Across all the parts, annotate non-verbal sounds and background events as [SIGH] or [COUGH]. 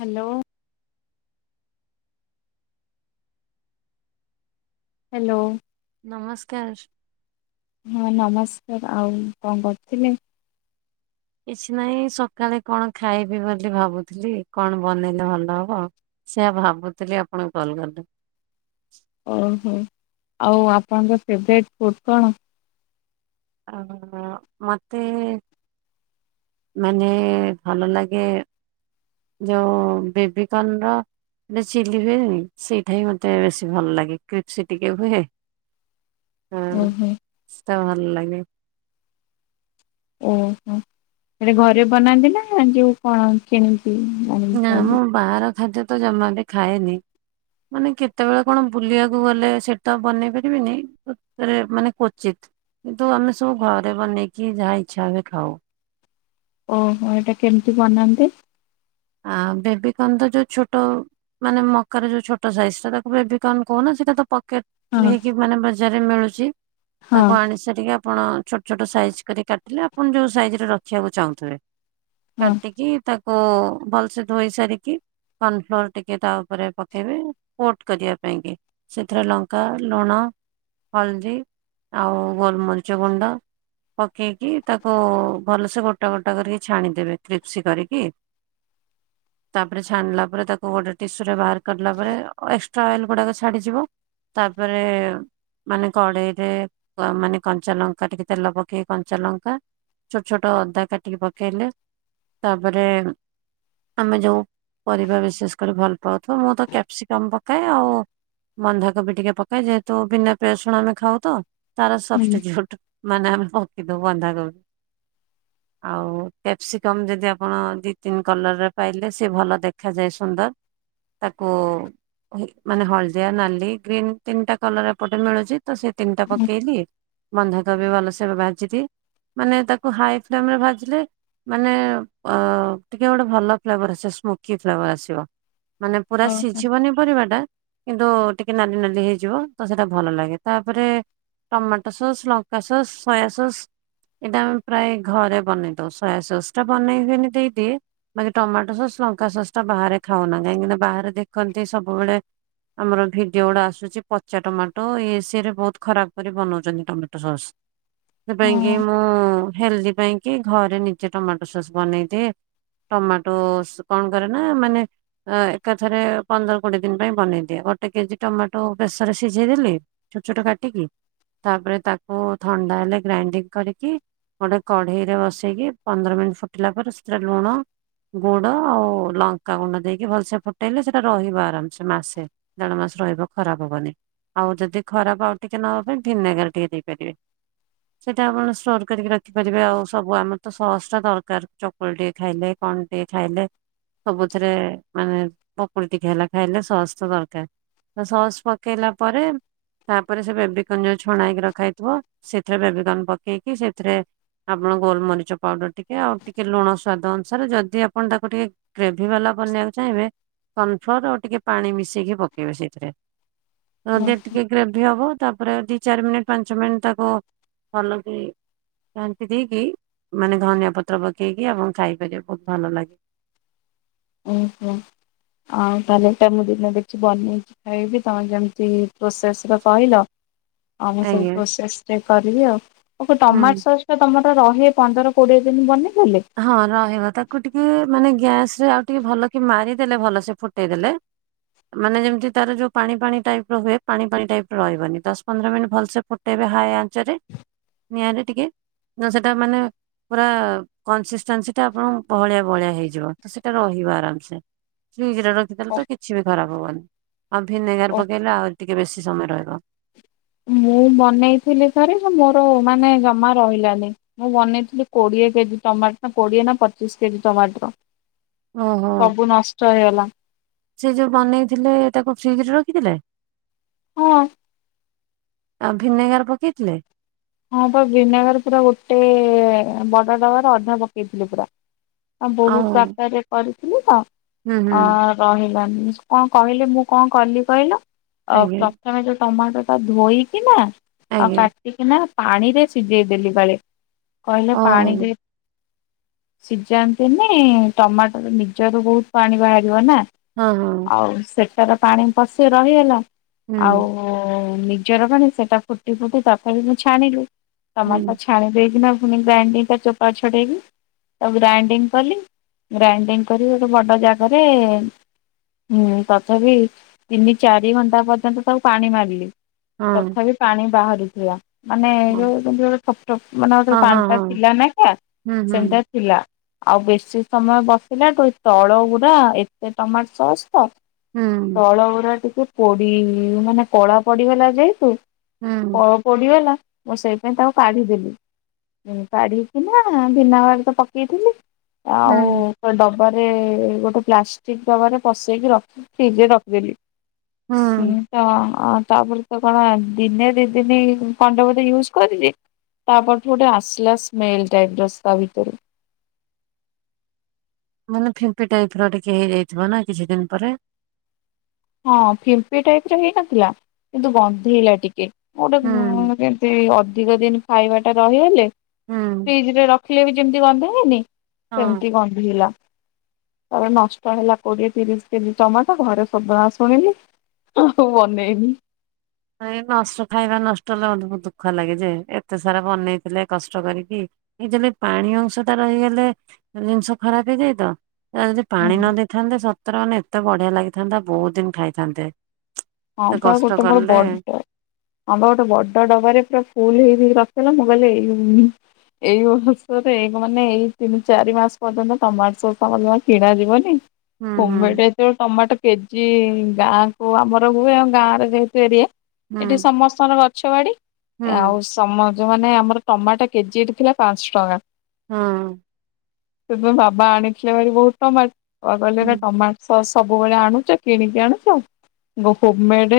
Hello. Hello. ନମସ୍କାର। ହଁ ନମସ୍କାର ଆଉ କଣ କରୁଥିଲେ? କିଛି ନାଇଁ ସକାଳେ କଣ ଖାଇବି ବୋଲି ଭାବୁଥିଲି କଣ ବନେଇଲେ ଭଲ ହବ। ସେଆ ଭାବୁଥିଲି ଆପଣଙ୍କୁ କଲ୍ କରିଲେ। ଓହୋ ଆଉ ଆପଣଙ୍କ ଫେଭରଟ୍ ଫୁଡ଼ କଣ? ଅ ମତେ ମାନେ ଭଲ ଲାଗେ ଯୋଉ ବେବିକନ ର ଏଟ ଚିଲି ହୁଏନି ସେଇଟା ହିଁ ମତେ ବେଶୀ ଭଲ ଲାଗେ କ୍ରିପ୍ସ ଟିକେ ହୁଏ। ଓହୋ ସେଟା ଭଲ ଲାଗେ। ଓହୋ ସେଟା ଘରେ ବନାନ୍ତି ନା ଯୋଉ କଣ କିଣି ନା ମୁଁ ବାହାର ଖାଦ୍ୟ ତ ଜମା ବି ଖାଏନି। ମାନେ କେତେବେଳେ କଣ ବୁଲିବାକୁ ଗଲେ ସେଟା ବନେଇ ପାରିବିନି। ମାନେ କ୍ବଚିତ୍ କିନ୍ତୁ ଆମେ ସବୁ ଘରେ ବନେଇକି ଯାହା ଇଚ୍ଛା ହୁଏ ଖାଉ। ଓହୋ ଏଇଟା କେମିତି ବନାନ୍ତି? ଆ ବେବିକର୍ଣ୍ଣ ତ ଯୋଉ ଛୋଟ ମାନେ ମକା ର ଯୋଉ ଛୋଟ ସାଇଜ ଟା ତାକୁ ବେବିକର୍ଣ କହୁ ନା ସେଟା ତ। ପକେଟ ହଁ ହେଇକି ମାନେ ବଜାରରେ ମିଳୁଛି ହଁ ତାକୁ ଆଣିସେ ଟିକେ ଆପଣ ଛୋଟ ଛୋଟ ସାଇଜ କରି କାଟିଲେ ଆପଣ ଯୋଉ ସାଇଜରେ ରଖିବାକୁ ଚାହୁଁଥିବେ। ହଁ କାଟିକି ତାକୁ ଭଲସେ ଧୋଇ ସାରିକି କର୍ନଫ୍ଲୋର ଟିକେ ତା ଉପରେ ପକେଇବେ କୋଟ କରିବା ପାଇଁ କି। ସେଥିରେ ଲଙ୍କା, ଲୁଣ, ହଳଦୀ ଆଉ ଗୋଲମରିଚ ଗୁଣ୍ଡ ପକେଇକି ତାକୁ ଭଲସେ ଗୋଟା ଗୋଟା କରିକି ଛାଣିଦେବେ କ୍ରିପ୍ସି କରିକି। ତାପରେ ଛାଣିଲା ପରେ ତାକୁ ଗୋଟେ ଟିସୁ ରେ ବାହାର କରିଲା ପରେ ଏକ୍ସଟ୍ରା ଅଏଲ ଗୁଡାକ ଛାଡିଯିବ। ତାପରେ ମାନେ କଡେଇ ରେ ମାନେ କଞ୍ଚା ଲଙ୍କା ଟିକେ ତେଲ ପକେଇକ କଞ୍ଚା ଲଙ୍କା ଛୋଟ ଛୋଟ ଅଦା କାଟିକି ପକେଇଲେ ତାପରେ ଆମେ ଯେଉ ପରିବା ବିଶେଷ କରି ଭଲ ପାଉଥିବା ମୁଁ ତ କ୍ୟାପ୍ସିକମ୍ ପକାଏ ଆଉ ବନ୍ଧାକୋବି ଟିକେ ପକେଇ ଯେହେତୁ ବିନା ପିଆଜ ରସୁଣ ଆମେ ଖାଉ ତାର ହୁଁ ସବଷ୍ଟିଟ୍ୟୁଟ୍। ମାନେ ଆମେ ପକିଦବୁ ବନ୍ଧାକୋବି। ଆଉ କ୍ୟାପ୍ସିକମ୍ ଯଦି ଆପଣ ଦି ତିନ କଲରରେ ପାଇଲେ ସି ଭଲ ଦେଖାଯାଏ ସୁନ୍ଦର ତାକୁ ମାନେ ହଳଦିଆ, ନାଲି, ଗ୍ରୀନ ତିନିଟା କଲର ଏପଟେ ମିଳୁଛି। ତ ସେ ତିନିଟା ହୁଁ ପକେଇଲି ବନ୍ଧାକବି ଭଲସେ ଭାଜିଦିଏ। ମାନେ ତାକୁ ହାଇ ଫ୍ଲେମ ରେ ଭାଜିଲେ ମାନେ ଅ ଟିକେ ଗୋଟେ ଭଲ ଫ୍ଲେଭର ଆସିବ ସ୍ମୋକି ଫ୍ଲେବର ଆସିବ ମାନେ ପୁରା ଓହୋ ସିଝିବନି ପର ଟା କିନ୍ତୁ ଟିକେ ନାଲି ନାଲି ହେଇଯିବ ତ ସେଇଟା ଭଲ ଲାଗେ ତାପରେ ଟମାଟୋ ସସ୍, ଲଙ୍କା ସସ୍, ସୋୟା ସସ୍ ଏଟା ଆମେ ପ୍ରାୟେ ଘରେ ବନେଇ ଦଉ। ସୋୟା ସସ୍ ଟା ବନେଇକିନି ଦେଇଦିଏ। ମାନେ ଟମାଟୋ ସସ୍ ଲଙ୍କା ସସ୍ ଟା ବାହାରେ ଖାଉନା, କାହିଁକିନା ବାହାରେ ଦେଖନ୍ତି ସବୁବେଳେ ଆମର ଭିଡିଓ ଗୁଡା ଆସୁଚି ପଚା ଟମାଟୋ ଇଏ ସିଏରେ ବହୁତ୍ ଖରାପ କରି ବନଉଚନ୍ତି ଟମାଟୋ ସସ୍। ସେଥି ପାଇଁ କି ମୁଁ ହେଲ୍ଦି ପାଇଁ କି ଘରେ ନିଜେ ଟମାଟୋ ସସ୍ ବନେଇଦିଏ। ଟମାଟୋସ୍ କଣ କରେ ନା ମାନେ ଅ ଏକାଥରେ ପନ୍ଦର କୋଡିଏ ଦିନ୍ ପାଇଁ ବନେଇଦିଏ। ଗୋଟେ କେଜି ଟମାଟୋ ପ୍ରେସରେ ସିଝେଇଦେଲି ଛୋଟ ଛୋଟ କାଟିକି, ତାପରେ ତାକୁ ଥଣ୍ଡା ହେଲେ ଗ୍ରାଇଣ୍ଡିଙ୍ଗ କରିକି ଗୋଟେ କଢେଇ ରେ ବସେଇକି ପନ୍ଦର ମିନିଟ୍ ଫୁଟିଲା ପରେ ସେଟା ଲୁଣ ଗୁଡ ଆଉ ଲଙ୍କା ଗୁଣ୍ଡ ଦେଇକି ଭଲସେ ଫୁଟେଇଲେ ସେଟା ରହିବ ଆରାମ୍ ସେ ମାସେ। ଦେଢ ମାସ୍ ରହିବ ଖରାପ୍ ହବନି। ଆଉ ଯଦି ଖରାପ ଆଉ ଟିକେ ନହେବେ ଭିନେଗାର ଟିକେ ଦେଇପାରିବେ। ସେଇଟା ଆପଣ ଷ୍ଟୋର କରିକି ରଖିପାରିବେ ଆଉ ସବୁ ଆମର ତ ସସ୍ ଟା ଦରକାର ଚ ଚକୁଳି ଟିକେ ଖାଇଲେ କଣ ଟିକେ ଖାଇଲେ ସବୁଥିରେ ମାନେ ପକୁଡ଼ି ଟିକେ ହେଲା ଖାଇଲେ ସସ୍ ତ ଦରକାର୍। ତ ସସ୍ ପକେଇଲା ପରେ ତାପରେ ସେ ବେବିକର୍ନ ଯୋଉ ଛଣା ହେଇକି ରଖାହେଇଥିବ ସେଥିରେ ବେବିକର୍ନ ପକେଇକି ସେଥିରେ ଆପଣ ଗୋଲମରିଚ ପାଉଡର ଟିକେ ଆଉ ଟିକ୍ କେ ଲୁଣ ସ୍ଵାଦ ଅନୁସାରେ ଯଦି ଆପଣ ତାକୁ ଟିକେ ଗ୍ରେଭି ବାଲା ବନେଇଆକୁ ଚାହିଁବେ କନଫ୍ଲୋର ଆଉ ଟିକେ ପାଣି ମିଶେଇକି ପକେଇବେ ସେଇଥିରେ। ହଁ ନଚେତ୍ ଟିକେ ଗ୍ରେଭି ହବ ତାପରେ ଆଉ ଦି ଚାରି ମିନିଟ୍ ପାଞ୍ଚ ମିନିଟ୍ ତାକୁ ଭଲକି ଘାଣ୍ଟି ଦେଇକି ମାନେ ଧନିଆ ପତ୍ର ପକେଇକି ଆପଣ ଖାଇପାରିବେ ବହୁତ୍ ଭଲ ଲାଗେ। ଉୁଁ ହୁଁ। ଆଉ ତାହେଲେ ଏଟା ମୁଁ ଦିନେ ଦେଖି ବନେଇକି ଖାଇବି ତମେ ଯେମିତି ପ୍ରୋସେସ ର କହିଲ। ଆଉ ମୁଁ ସେଇ ଆଜ୍ଞା ପ୍ରୋସେସ୍ ରେ କରିବି ଆଉ। ଆଉ କଁ ହୁଁ। ଟମାଟ୍ ସସ୍ ତ ତମର ରହେ ପନ୍ଦର କୋଡିଏ ଦିନ୍ ବନେଇଦେଲେ? ହଁ ରହିବ ତାକୁ ଟିକେ ମାନେ ଗ୍ୟାସ୍ ରେ ଆଉ ଟିକେ ଭଲ କି ମାରିଦେଲେ ଭଲ ସେ ଫୁଟେଇ ଦେଲେ ମାନେ ଯେମିତି ତାର ଯୋଉ ପାଣି ପାଣି ଟାଇପ୍ ର ହୁଏ ପାଣି ପାଣି ଟାଇପ୍ ର ରହିବନି ଦଶ ପନ୍ଦର ମିନିଟ ଭଲସେ ଫୁ ଟେଇବେ ହାଏ ଆଞ୍ଚରେ ନିଆଁରେ ଟିକେ ତ ସେଟା ମାନେ ପୁରା କନସିସ୍ଟାନ୍ସି ଟା ଆପଣଙ୍କର ବହଳିଆ ବହଳିଆ ହେଇଯିବ ତ ସେଇଟା ରହିବ ଆରାମସେ। ଫ୍ରିଜ ରେ ରଖିଦଲେ ତ କିଛି ବି ଖରାପ୍ ହବନି। ଆଉ ଓ ଭିନେଗାର ପକେଇଲେ ଆହୁର୍ ରି ଟିକେ ବେଶୀ ସମୟ ରହିବ। ମୁଁ ବନେଇଥିଲି ଥରେ ଯେ ମୋରୋ ମାନେ ଜମା ରହିଲାନି। ମୁଁ ବନେଇଥିଲି କୋଡିଏ କେଜି ଟମାଟର କୋଡିଏ ନା ପଚିଶ କେଜି ଟମାଟର। ଓହୋ ସବୁ ନଷ୍ଟ ହେଇଗଲା। ସେ ଯୋଉ ବନେଇଥିଲେ ତାକୁ ଫ୍ରିଜ ରେ ରଖିଥିଲେ? ହଁ। ଆଉ ଭିନେଗାର ପକେଇଥିଲେ? ହଁ ପା ଭିନେଗାର୍ ପୁରା ଗୋଟେ ବଡ ଡବାର ଅଧା ପକେଇଥିଲି ପୁରା। ଆ ଆଉ ବହୁତ୍ ମାତ୍ରାରେ କରିଥିଲି ତ ହୁଁ ହୁଁ ଆ ରହିଲାନି। କଣ କହିଲେ ମୁଁ କଣ କଲି କହିଲ ଆଜ୍ଞା ତମେ ଯୋଉ ଟମାଟୋ ଟା ଧୋଇକିନା ଆଉ ଆଜ୍ଞା। କାଟିକିନା ପାଣିରେ ସିଜେଇ ଦେଲି ବାଳେ, ଅ କହିଲେ ପାଣିରେ ସିଜାନ୍ତିନି ଟମାଟୋର ନିଜର ବହୁତ୍ ପାଣି ବାହାରିବ ନା। ହଁ ହଁ ହଁ। ଆଉ ସେଟାର ପାଣି ପଶି-ରହିଗଲା ହୁଁ ଆଉ ଓ ନିଜର ମାନେ ସେଟା ଫୁଟି ଫୁଟି ତଥାପି ମୁଁ ଛାଣିଲୁ ହୁଁ ତମର ତ ଛାଳି ଦେଇକିଣା ପୁଣି ଗ୍ରାଇଣ୍ଡିଙ୍ଗ ଟା ଚୋପା ଛଡ଼େଇକି ତାକୁ ଗ୍ରାଇଣ୍ଡିଙ୍ଗ କଲି ଗ୍ରାଇଣ୍ଡିଙ୍ଗ କରି ଗୋଟେ ବଡ଼ ଜାଗରେ ହୁଁ ତଥାପି ତିନି ଚାରି ଘଣ୍ଟା ପର୍ଯ୍ୟନ୍ତ ତାକୁ ପାଣି ମାରିଲି ହଁ ତଥାପି ପାଣି ବାହାରୁଥିଲା। ମାନେ ଏ ହଁ ଯୋଉ ସେଯୋଉ ଠୋପ୍ ଠୋପ୍ ମାନେ ଏଯୋଉ ହଁ ପାଣି ହଁ ଟା ହଁ ଥିଲା ନା କେ ହୁଁ ହୁଁ ସେଇ ଟା ଥିଲା। ଆଉ ବେଶୀ ସମୟ ବସିଲାଠୁ ଏ ତଳ ଉରା ଏତେ ଟମାଟୋ ସସ୍ ହୁଁ ତଳ ଉରା ଟିକେ ପୋଡି ମାନେ କଳା ପଡିଗ ଲା ଯେହେତୁ ହୁଁ କଳ ପୋଡିଗଲା ମୁଁ ସେଇ ଥି ପାଇଁ ତାକୁ କାଢିଦେଲି। କାଢିକିନା ଭିନା ଗାର ତ ପକେଇଥିଲି ହୁଁ ଆଉ ଡବାରେ ଗୋଟେ ପ୍ଲାଷ୍ଟିକ ଡବାରେ ପସେଇକି ରଖ ଫିର୍ଇଜ୍ ରଖିଦେଲି। ହୁଁ ସେଟ ଅ ତାପରେ ତ କଣ ଦିନେ ଦି ଦିନି କଁଣ୍ଟେ ଗୋଟେ ୟୁଜ କରିଚି ତାପରଠୁ ଗୋଟେ ଆସିଲା ସ୍ମେଲ ଟାଇପିର ସ୍ ତା ଭିତରୁ। ମାନେ ଫିମ୍ପି ଟାଇପ ର ଟିକେ ହେଇଯାଇଥିବ ନା କିଛି ଦିନି ପରେ। ହଁ ଫମ୍ପି ଟାଇପିରେ ହେଇନଥିଲା କିନ୍ତୁ ଗନ୍ଧେଇଲା ଟିକେ ଗୋଟେ ଗୁଁ ହୁଁ ସେ ଅଧିକ ଦିନି ଖାଇବା ଟା ରହିହଲେ ହୁଁ ଫ୍ରିଜି ରେ ରଖିଲେ ବି ଯେମିତି ଗନ୍ଧାଏ ନି ହଁ ସେମିତି ଗନ୍ଧେଇଲା ତାପରେ ନଷ୍ଟ ହେଲା କୋଡିଏ ତିରିଶ କେଜି ଟମାଟ ଘରେ ସଦଣା ଶୁଣିଲି ଆଉ ବନେଇଲି। ନା ଇଁ ନଷ୍ଟ ଖାଇବା ନଷ୍ଟ ହେଲେ ମୋତେ ଦୁଃଖ ଲାଗେ ଯେ ଏତେ ସାରା ବନେଇଥିଲେ କଷ୍ଟ କରିକି। ଏତଲେ ପାଣି ଅଂଶ ଟା ରହିଗଲେ ଜିନିଷ ଖରାପ୍ ହେଇଯାଇଏ ତ ଯଦି ପାଣି ହୁଁ ନ ଦେଇେଥାନ୍ତେ ସତର ମାନେ ଏତେ ବଢିଆ ଲାଗିଥାନ୍ତା ବୋହୁତ ଦିନି ଖାଇଥାନ୍ତେ। ହଁ ଏତେ ପୁରା କଷ୍ଟ ଗୋଟେ ମୋର କଲେ ବଡ ହଁ ଗୋଟେ ବଡ ଡବାରେ ପୁରା ଫୁଲ ହେଇକି ର ଚଲ ମୁଁ କଇଲି ଏଇ ବର୍ଷରେ ଏଗୁ ମାନେ ଏଇ ତିନି ଚାରି ମାସ ପର୍ଯ୍ୟନ୍ତ ଟମାଟୋ ସୋସା ତମର କଣ କିଣ ଯିବନି। ହୁଁ ହୁଁ କୁମେଟ ଏଯେଉ ଟମାଟୋ କେଜି ଗାଁ କୁ ଆମର ଘର ହୁଏ ଆ ଗାଁର ଯେହେତୁ ଏରିଆ ହୁଁ ଏଠି ସମସ୍ତଙ୍କ ଗଛ ବାଡି ହୁଁ ଆଉ ସମ ଯଉ ମାନେ ଆମର ଟମାଟୋ କେଜି ଏଠି ଥିଲା ପାଂସ ଟଙ୍କା। ହଁ। ସେପଁ ବାବା ଆଣିଥିଲେ ଭାରି ବହୁତ ଟମାଟ କୁଆ କହିଲେ ଏରା ଟମାଟ ସ ସବୁବେଳେ ଆଣୁଛ କିଣିକି ଆଣୁଚ। ହୋମ ମେଡ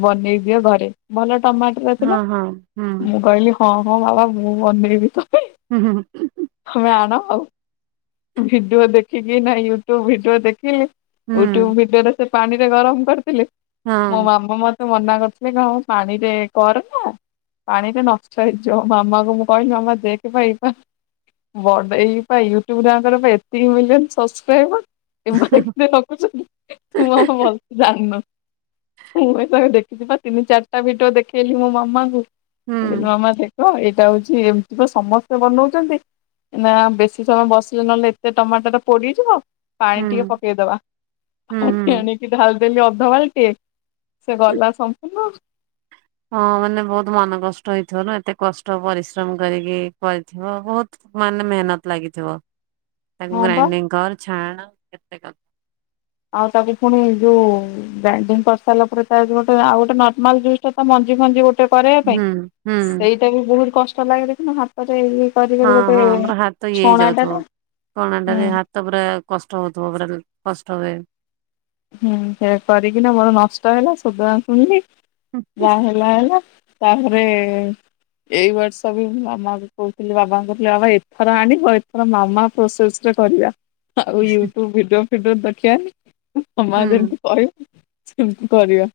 ବନେଇ ଦିଅ ଘରେ ଭଲ ଟମାଟର ଥିଲା ହଁ ହଁ ହୁଁ ମୁଁ କହିଲି ହଁ ହଁ ବାବା ମୁଁ ମନେଇବି ତମେ ହୁଁ ହୁଁଁ। ତମେ ଆଣ ଆଉ ଭିଡିଓ ଦେଖିକି ନା ୟୁଟ୍ୟୁବ ଭିଡିଓ ଦେଖିଲି ୟୁଟ୍ୟୁବ ଭିଡିଓ ରେ ସେ ପାଣିରେ ଗରମ କରିଥିଲେ। ହଁ ମୋ ମାମା ମତେ ମନା କରିଥିଲେ କଣ ପାଣିରେ କର ନା ପାଣିରେ ନଷ୍ଟହୋଇ ଯିବ ମାମାକୁ ମୁଁ କହିଲି ମାମା ଦେଖେଣା ଏଇବା ବଡେଇ ପା ୟୁଟ୍ୟୁବରେ ଆଙ୍କର ପା ଏତିକି ମିଲିୟନ ସବସ୍କ୍ରାଇବର ଏମାନେ କେତେ [UNINTELLIGIBLE] ମୁ କଲି ତୁ ଆଗେ ଦେଖିଥିବା ତିନି ଚାରିଟା ଭିଡିଓ ଦେଖେଇଲି ମୋ ମାମାଙ୍କୁ ହୁଁ ମୁଁ କଲି ମାମା ଦେ ଖତ ଏଇଟା ହଉଛି ଏମିତି ତ ସମସ୍ତେ ବନଉଛନ୍ତି। ନା ବେଶୀ ସମୟ ବସିଲେ ନହେଲେ ଏତେ ଟମାଟୋ ର ପୋଡିଯିବ। ହୁଁ ପାଣି ହୁଁ ଟିକେ ପକେଇଦବା ହୁଁ ପାଣି ହଁ ଆଣିକି ଡାଲ ତେଲି ଅଧ ବା ିକେ ସେ ଗଲା ସମ୍ପୂର୍ଣ୍ଣ। ହଁ ମାନେ ବହୁତ୍ ମନ କଷ୍ଟ ହେଇଥିବ ନା ଏତେ କଷ୍ଟ ପରିଶ୍ରମ କରିକି କରିଥିବ ବହୁତ୍ ମାନେ ମେହନତ ଲାଗିଥିବ, ତାକୁ ହଁ ବା ଗ୍ରାଇଣ୍ଡିଙ୍ଗ କର ଛାଣ୍ କେତେ ଆଉ ତାକୁ ପୁଣି ଯୋଉ ଗ୍ରାଣ୍ଡିଗ୍ କରିସାରିଲା ପରେ ତା ଗୋଟେ ଆଉ ଗୋଟେ ନର୍ମାଲ ଜୁସ୍ ଟା ତା ମଞ୍ଜି ମଞ୍ଜି ଗୋଟେ ଗୋଟେ କରିବା ପାଇଁ ହୁଁ ହୁଁ ସେଇଟା ବି ବହୁତ୍ କଷ୍ଟ ଲାଗେ ଦେଖିନ ହାତରେ ବି ହଁ ହଁ ଆମର ହାତ ଇଏ ହେଇ ଯାଉଥିବ କଣ ଆଣ୍ଡ ହାତ ହୁଁ ହାତ ପୁରା କଷ୍ଟ ହଉଥିବ ପୁରା କଷ୍ଟ ହୁଏ। ହୁଁ ସେ କରିକିନା ମୋର ନଷ୍ଟ ହେଲା ସୁଧନା ଶୁଣିଲି ଯାହା ହେଲା ହେଲା। ତାପରେ ଏଇ ବର୍ଷ ବି ମାମା କୁ କହୁଥିଲି ବାବାଙ୍କୁ କହିଥିଲେ ବାବା ଏଥର ଆଣିବ ଏଥର ମାମା ପ୍ରସେସ୍ କରିବା ଆଉ ୟୁଟୁବ ଭିଡିଓ ଫିଡିଓ ଦେଖିବାନି ସମ ହୁଁ ଯେମତି କହିବ ସେମିତି କରିବା।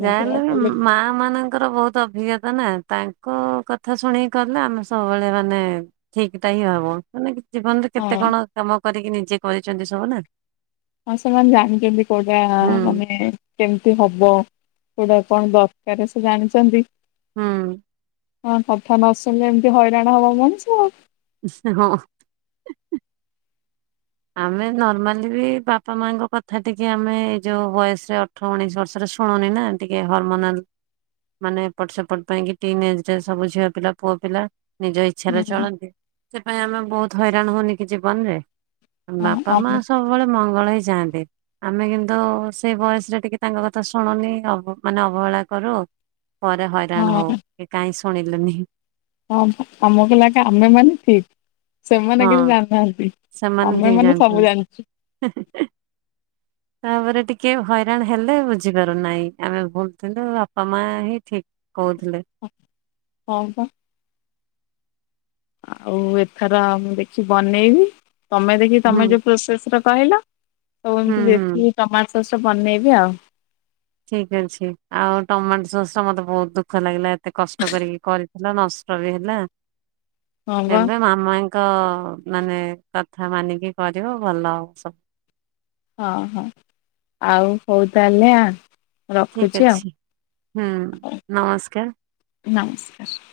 ହଁ ସେୟା ଜାଣିଲେ ବି କଲେ ମା ମାନେ ତାଙ୍କର ବହୁତ୍ ଅଭିଜ୍ଞତା ନା ତାଙ୍କ କଥା ଶୁଣିକି କଲେ ଆମେ ସବୁବେଳେ ମାନେ ଠିକ୍ ଟା ହିଁ ହବ ମାନେ କିଛି ଜୀବନରେ କେତେ ହଁ କଣ କାମ କରିକି ନିଜେ କରିଛନ୍ତି ସବୁ ନା। ହଁ ସେମାନେ ଜାଣିଛନ୍ତି କୋଉଟା ହୁଁ ମାନେ କେମିତି ହବ। କଉଟା କଣ ଦରକାର୍ ସେ ଜାଣିଛନ୍ତି। ହଁ। ହଁ କଥା ନ ଶୁଣିଲେ ଏମିତି ହଇରାଣ ହବ ମଣିଷ ଆଉ। ହଁ। ଆମେ ନର୍ମାଲି ବି ବାପା ମାଙ୍କ କଥା ଟିକେ ଆମେ ଏଇ ଯୋଉ ବୟସର ଅଠର ଉଣେଇଶ ବର୍ଷରେ ଶୁଣୁନି ନା ଟିକେ ହରମୋନାଲ୍ ମାନେ ଏପଟ ସେପଟ ପାଇଁ କି ଟିନ୍ ଏଜ୍ ରେ ସବୁ ଝିଅ ପିଲା ପୁଅ ପିଲା। ନିଜ ଇଚ୍ଛାରେ ହୁଁ ଚଳନ୍ତି ସେପାଇଁ ଆମେ ବହୁତ୍ ହଇରାଣ ହଉନି କି ଜୀବନ ରେ। ହଁ ବାପା ମା ଆମ ସବୁବେଳେ ମଙ୍ଗଳ ହିଁ ଚାହାନ୍ତି। ଆମେ କିନ୍ତୁ ସେଇ ବୟସରେ ଟିକେ ତାଙ୍କ କଥା ଶୁଣୁନି ମାନେ ଅବହେଳା କରୁ। ପରେ ହଇରାଣ ହଉ ହଁ ଏ କାହିଁ ଶୁଣିଲୁନି। ହଁ ଆମକୁ ଲାଗେ ଆମେ ମାନେ ଠିକ୍। ସେମାନେ କିଛି ହଁ ଜାଣିନାହାନ୍ତି ସେମାନେ ଆମେ ଠିକ ମାନେ ସବୁ ଜାଣିଛନ୍ତି। ଜାଣିଛୁ। [INAUDIBLE] ତାପରେ ଟିକେ ହଇରାଣ ହେଲେ ବୁଝିପାରୁନାହିଁ ଆମେ ଭୁଲ୍ ଥିଲୁ ବାପା ମା ହିଁ ଠିକ୍। କହୁଥିଲେ। ହଁ ପା, ଆଉ ଏଥର ମୁଁ ଦେଖି ବନେଇବି ତମେ ଦେଖି ହୁଁ ତମେ ଯୋଉ ପ୍ରୋସେସର କହିଲ ତ ହୁଁ ଏମିତି ହୁଁ। ବେଶୀ ଟମାଟ ଶସ୍ ବନେଇବି ଆଉ। ଠିକ୍ ଅଛି ଆଉ ଟମାଟୋ ସସ୍ ଟା ମତେ ବହୁତ୍ ଦୁଃଖ ଲାଗିଲା ଏତେ କଷ୍ଟ କରିକି କରି ହେଲା ନଷ୍ଟ ବି ହେଲା। [INAUDIBLE] ଏବେ ମାମାଙ୍କ ମାନେ କଥା ମାନିକି କରିବ ଭଲ ଆଉ ସବୁ। ହଁ ହଁ ଆଉ ହଉ ତାହେଲେ ଆ ଠିକ୍ ରଖୁଛି ଆଉ ଅଛି ହୁଁ ନମସ୍କାର। ନମସ୍କାର।